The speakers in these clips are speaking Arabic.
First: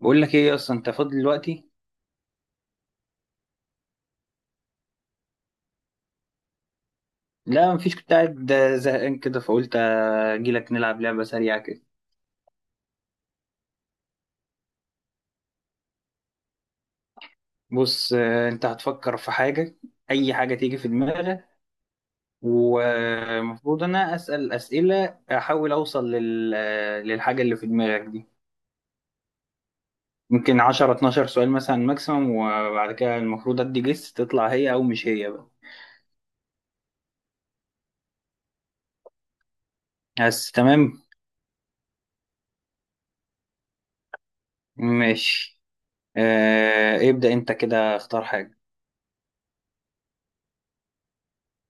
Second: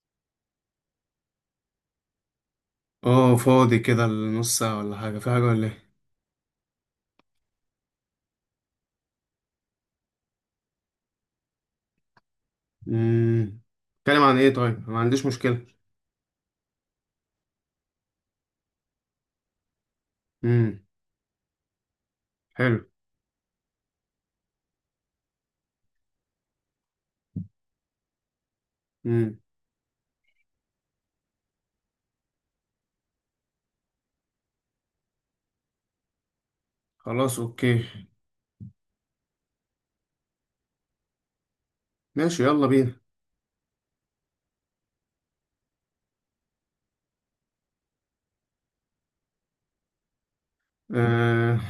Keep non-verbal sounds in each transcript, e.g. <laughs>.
بقول لك ايه اصلا؟ انت فاضي دلوقتي؟ اه، فاضي كده لنص ساعة ولا حاجة، في حاجة ولا ايه؟ لا مفيش، كنت قاعد زهقان كده فقلت اجي لك نلعب لعبه سريعه كده. امم. اتكلم عن ايه؟ طيب أنا ما عنديش مشكلة. بص، انت هتفكر في حاجه، اي حاجه تيجي امم. في دماغك. حلو. ومفروض انا اسال اسئله احاول اوصل لل... آه، للحاجه اللي في دماغك دي. امم. ممكن 10 12 سؤال مثلا ماكسيمم، وبعد كده المفروض ادي جس تطلع هي او مش هي بقى. خلاص اوكي. بس تمام. ماشي يلا بينا. ماشي، ابدأ انت كده، اختار حاجه. آه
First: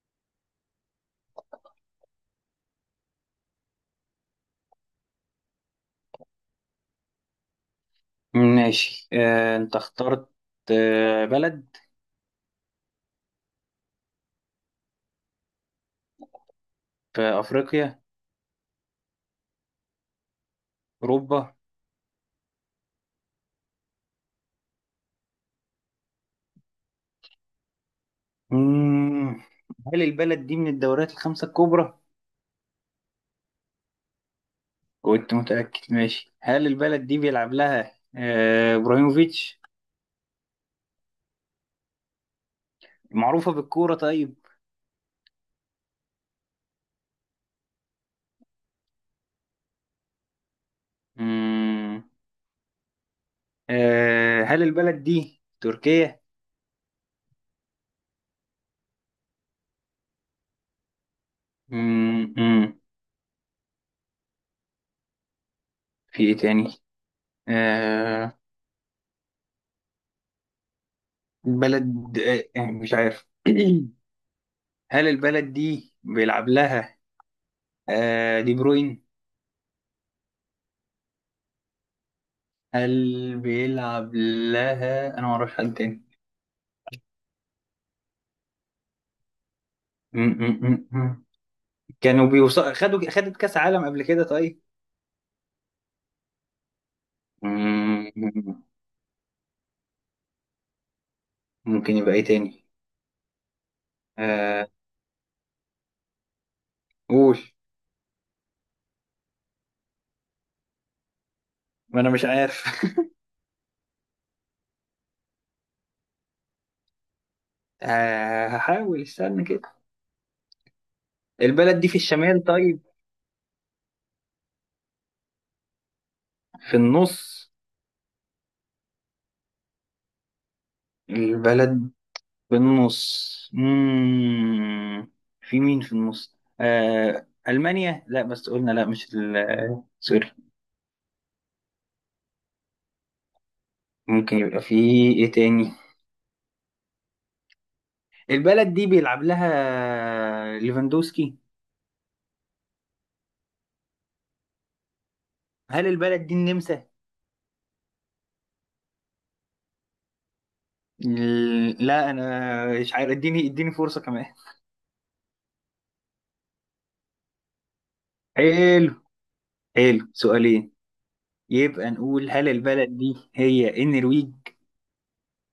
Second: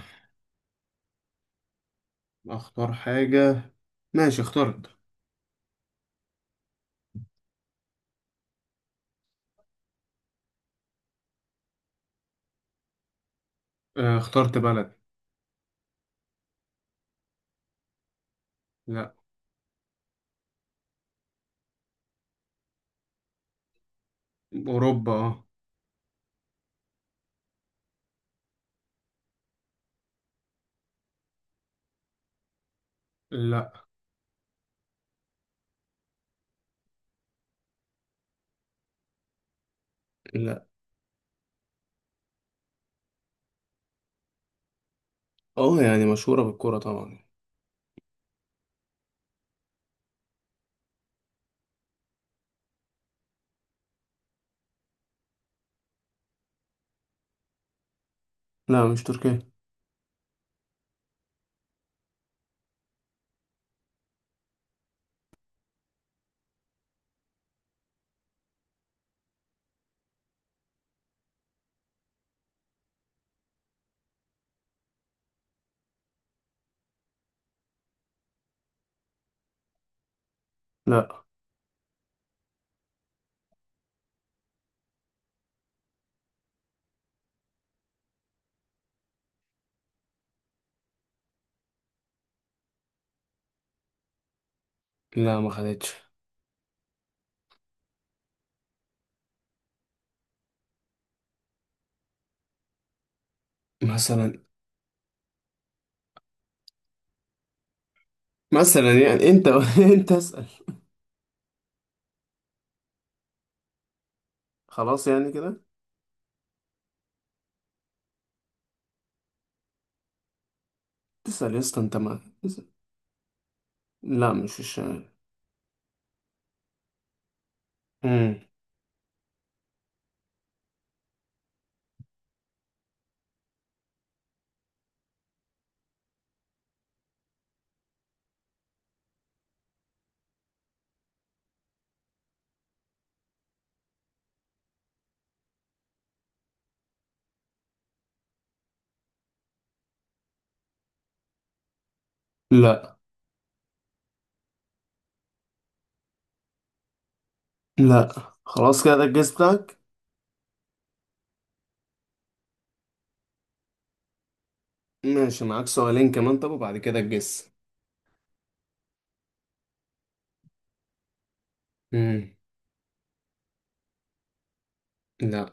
اختار حاجة. ماشي اخترت. ماشي، انت اخترت. بلد. اخترت بلد. في أفريقيا؟ لا. أوروبا؟ اوروبا اه. مم. هل البلد دي من الدوريات الخمسة الكبرى؟ لا. كنت متأكد. ماشي، هل البلد دي بيلعب لها إبراهيموفيتش؟ لا. معروفة بالكورة طيب؟ اه يعني مشهورة بالكرة طبعا. مم. هل البلد دي تركيا؟ لا مش تركيا. مم. مم. في إيه تاني؟ آه، بلد. مش عارف. <clears throat> هل البلد دي بيلعب لها دي بروين؟ لا. هل بيلعب لها؟ أنا معرفش حد تاني. م- م- م- م. كانوا بيوصلوا، خدت كاس عالم قبل كده طيب؟ لا ما خدتش. م- م- ممكن يبقى ايه تاني؟ مثلا. آه، قول. مثلا يعني انت <laughs> انت اسأل. ما انا مش عارف. <laughs> خلاص يعني كده. آه، هحاول استنى كده. تسأل يا اسطى، البلد دي انت في ما الشمال تسأل. طيب؟ لا مش في الشمال. في النص؟ البلد في النص. مم. في مين في النص؟ آه، ألمانيا. لا، بس قلنا لا. مش سوري. ممكن يبقى في ايه تاني؟ البلد دي بيلعب لها ليفاندوسكي؟ لا. هل البلد دي النمسا؟ لا. خلاص كده ده الجس بتاعك. إيه، لا انا مش عارف، اديني فرصة كمان. ماشي معاك سؤالين كمان، طب وبعد كده الجس. حلو. حلو، سؤالين. يبقى مم. نقول هل البلد دي هي النرويج؟ لا.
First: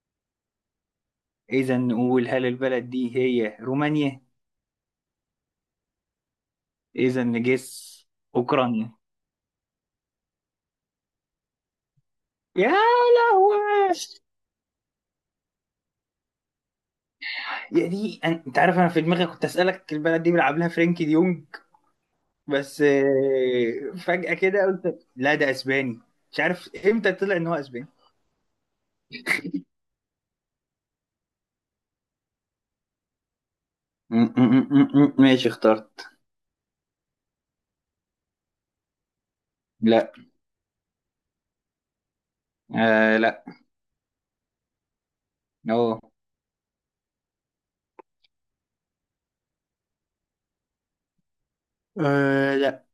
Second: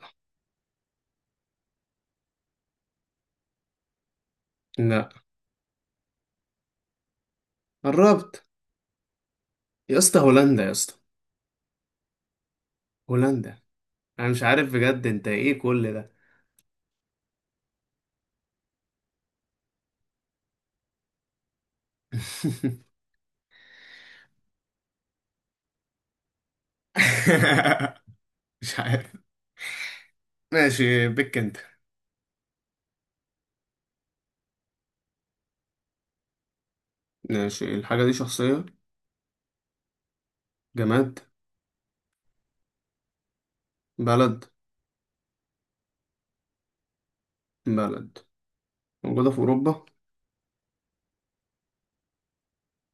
اذا نقول هل البلد دي هي رومانيا؟ لا. اذا نجس، قربت. اوكرانيا؟ يا اسطى هولندا يا اسطى يا لهوي. هولندا. انا مش عارف بجد، انت ايه كل ده؟ يا دي، انت عارف انا في دماغي كنت اسالك البلد دي بيلعب لها فرينكي ديونج. بس فجأة كده قلت لا، ده اسباني. مش عارف امتى طلع ان هو اسباني. <laughs> مش عارف. ماشي بك انت. ماشي، اخترت. ماشي الحاجة دي شخصية؟ لا. جماد؟ آه، لا. بلد؟ أوه. بلد موجودة في أوروبا؟ أه، لا.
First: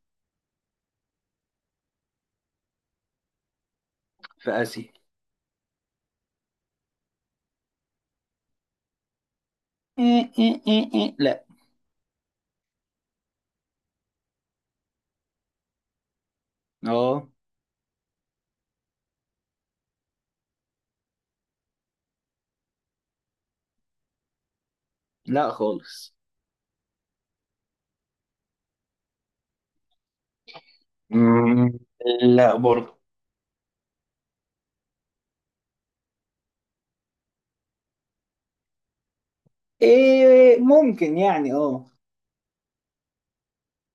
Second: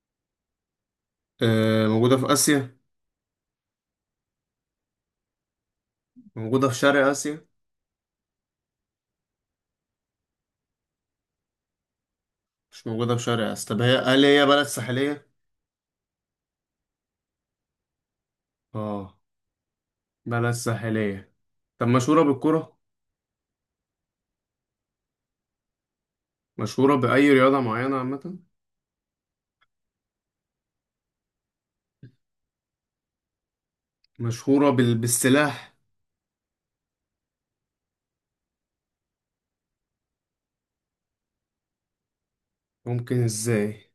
آه موجودة في آسيا. في آسيا. موجودة في شرق آسيا. إيه إيه إيه إيه. لا. مش موجودة في شرق آسيا. طب هي، هل هي بلد ساحلية؟ اه، اه. بلد ساحلية. طب مشهورة بالكرة؟ لا خالص. مشهورة بأي رياضة معينة عامة؟ مم، لا برضه. مشهورة بال... بالسلاح. إيه، ممكن يعني اه. ممكن ازاي؟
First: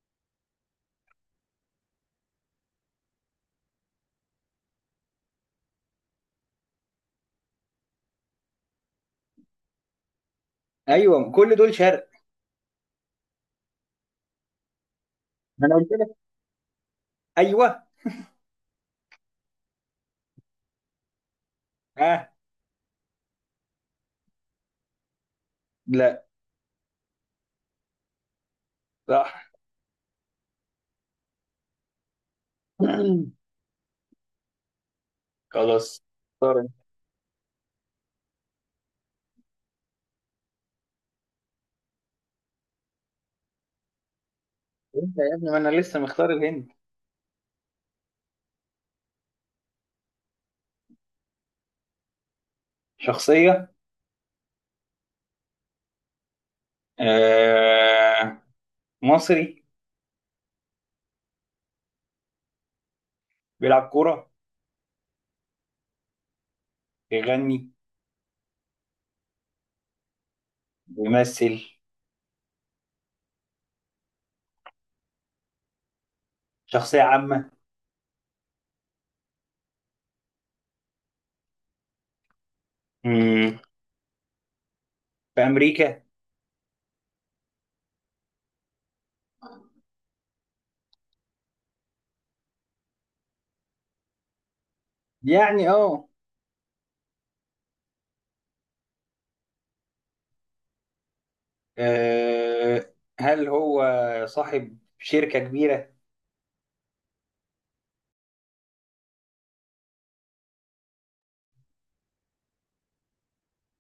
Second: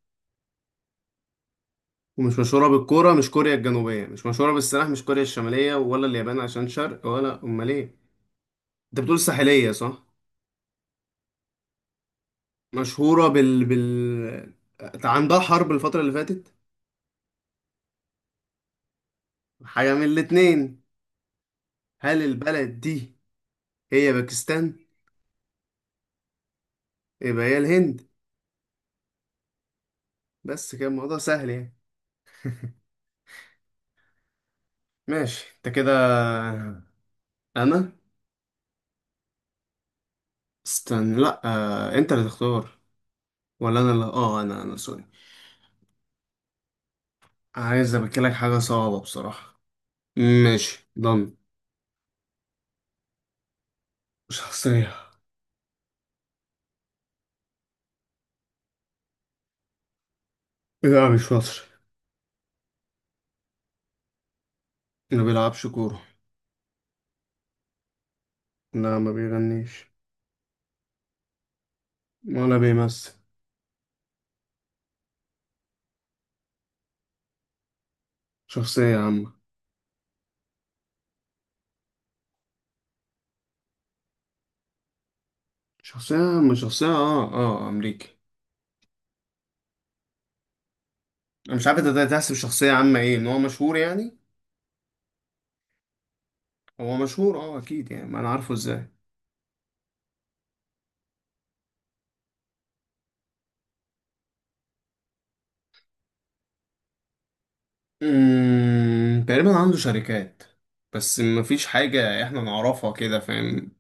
ومش مشهورة بالكرة، مش كوريا الجنوبية، مش مشهورة بالسلاح، مش كوريا الشمالية ولا اليابان عشان شرق، ولا أمال ايه؟ انت بتقول ساحلية، صح؟ ايوه، كل دول شرق. مشهورة بال بال، عندها ما حرب انا قلت الفترة اللي لك. فاتت. ايوه. حاجة من الاتنين. هل اه. البلد دي هي باكستان؟ لا. يبقى هي الهند. صح. بس كده الموضوع سهل يعني. <clears throat> ماشي انت كده. خلاص، اختار انت. آه، انا، استنى، لا، انت اللي تختار، ولا انا اللي اه، انا سوري. انت يا ابني، ما انا لسه مختار الهند. عايز ابكلك حاجة صعبة بصراحة. ماشي، ضمن. شخصية. شخصية. آه. مصري. لا مش مصري. بيلعب كورة. ما بيلعبش كورة. بيغني. لا ما بيغنيش. بيمثل. ولا بيمثل. شخصية عامة. شخصية عامة. مم. في امريكا. شخصية عامة. شخصية اه اه أمريكي. أنا مش عارف أنت ده تحسب شخصية عامة، إيه إن هو مشهور يعني؟ يعني اه. هو مشهور اه أكيد يعني، ما أنا عارفه إزاي. آه، هل هو صاحب شركة كبيرة؟ تقريبا عنده شركات. بس مفيش حاجة إحنا نعرفها كده، فاهم؟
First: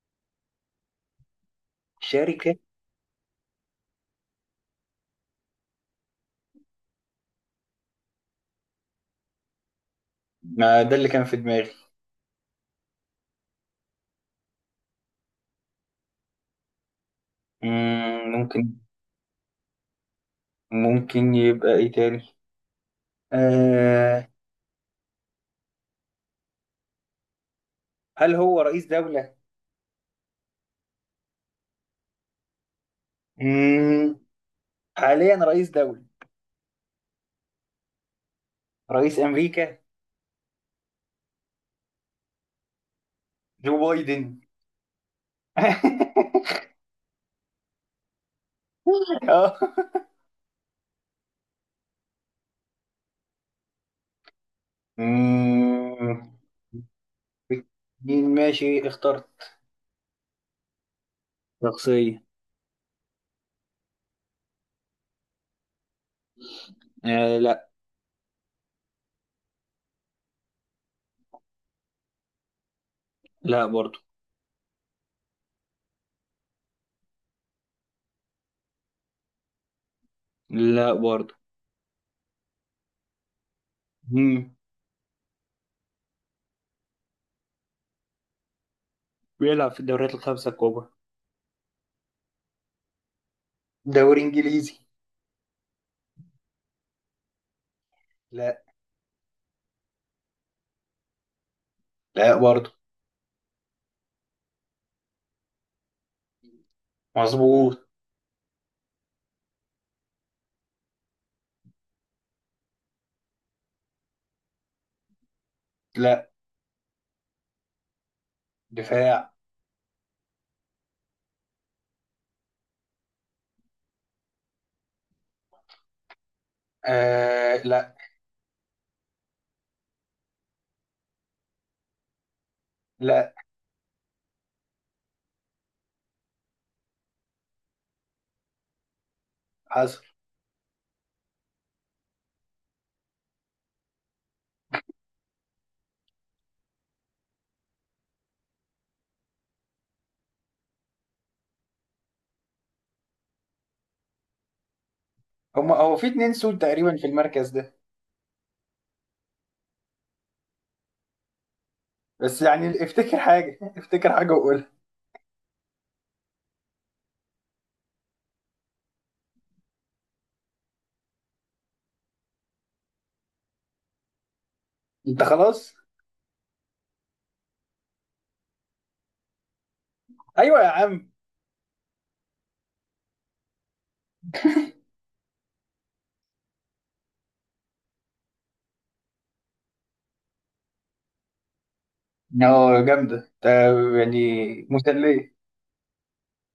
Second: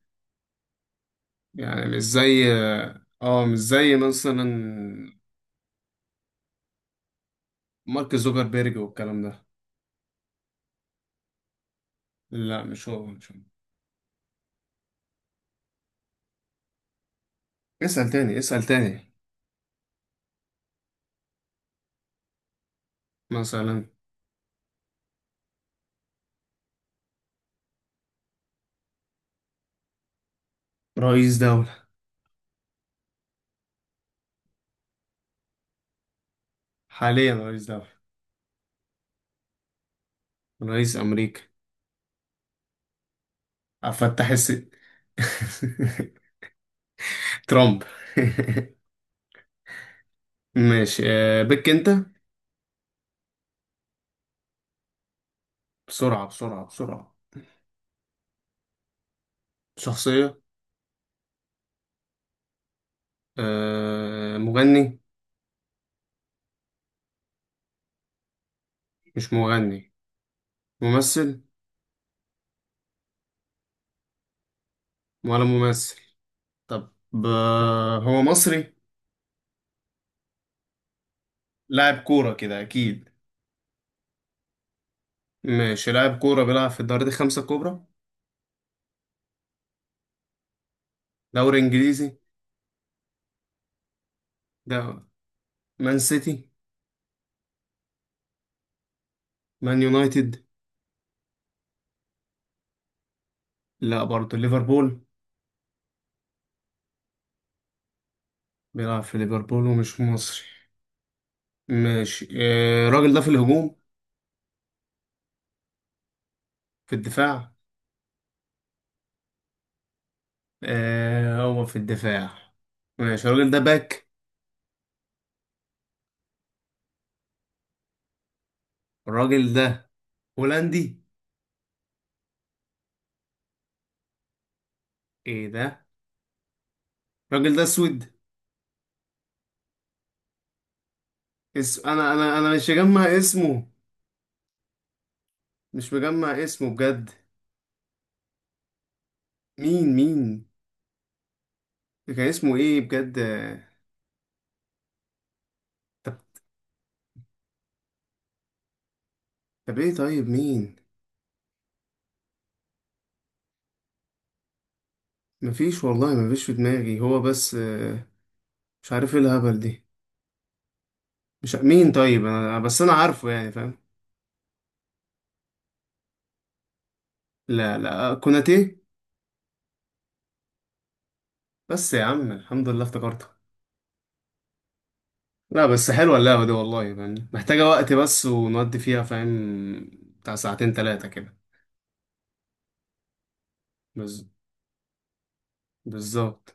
يعني مش زي، شركة؟ اه مش زي مثلا مارك زوكربيرج والكلام ده. ما ده اللي كان في دماغي. لا مش هو مش هو. اسأل مم، تاني اسأل ممكن. تاني. ممكن يبقى ايه تاني؟ مثلا. آه، هل هو رئيس دولة؟ رئيس دولة. مم. حاليا رئيس دولة. حاليا رئيس دولة. رئيس أمريكا. رئيس أمريكا. جو أفتح بايدن. الس <laughs> <laughs> ترامب. اه. <laughs> ماشي. بك أنت. مم. بسرعة بسرعة بسرعة. مين؟ ماشي، اخترت. شخصية. شخصية. مغني. آه، لا. مش مغني. ممثل. لا برضو. ولا ممثل. طب. هو مصري. لا برضو. لاعب كورة كده أكيد. مم. ماشي لاعب كورة بيلعب في الدوري دي خمسة كبرى. بيلعب في الدوريات الخمسة الكبرى. دوري إنجليزي. دوري انجليزي. ده مان سيتي. لا. مان يونايتد. لا برضه. لا برضه. ليفربول. مظبوط. بيلعب في ليفربول ومش مصري. ماشي. الراجل ده في الهجوم. لا. في الدفاع. دفاع. آه هو في الدفاع. ماشي الراجل ده باك. آه، لا. الراجل ده هولندي. لا. ايه ده؟ الراجل ده اسود. حصل. انا مش مجمع اسمه. مش مجمع اسمه بجد. مين مين؟ كان اسمه ايه بجد هما هو في طب. اتنين سود تقريبا في المركز ده. طب ايه طيب مين؟ بس يعني افتكر حاجة. <laughs> افتكر حاجة وقولها. مفيش والله، مفيش في دماغي هو، بس مش عارف ايه الهبل دي. مش ع- مين طيب؟ انا بس انا عارفه يعني، فاهم؟ انت خلاص. لا لا كوناتي. ايوه يا عم. بس يا عم الحمد لله افتكرتها. لا بس حلوه اللعبه دي والله، فاهم؟ محتاجه وقت بس ونودي فيها، فاهم؟ بتاع ساعتين ثلاثه كده. اه جامدة انت. يعني. بز... مسلية. بالظبط.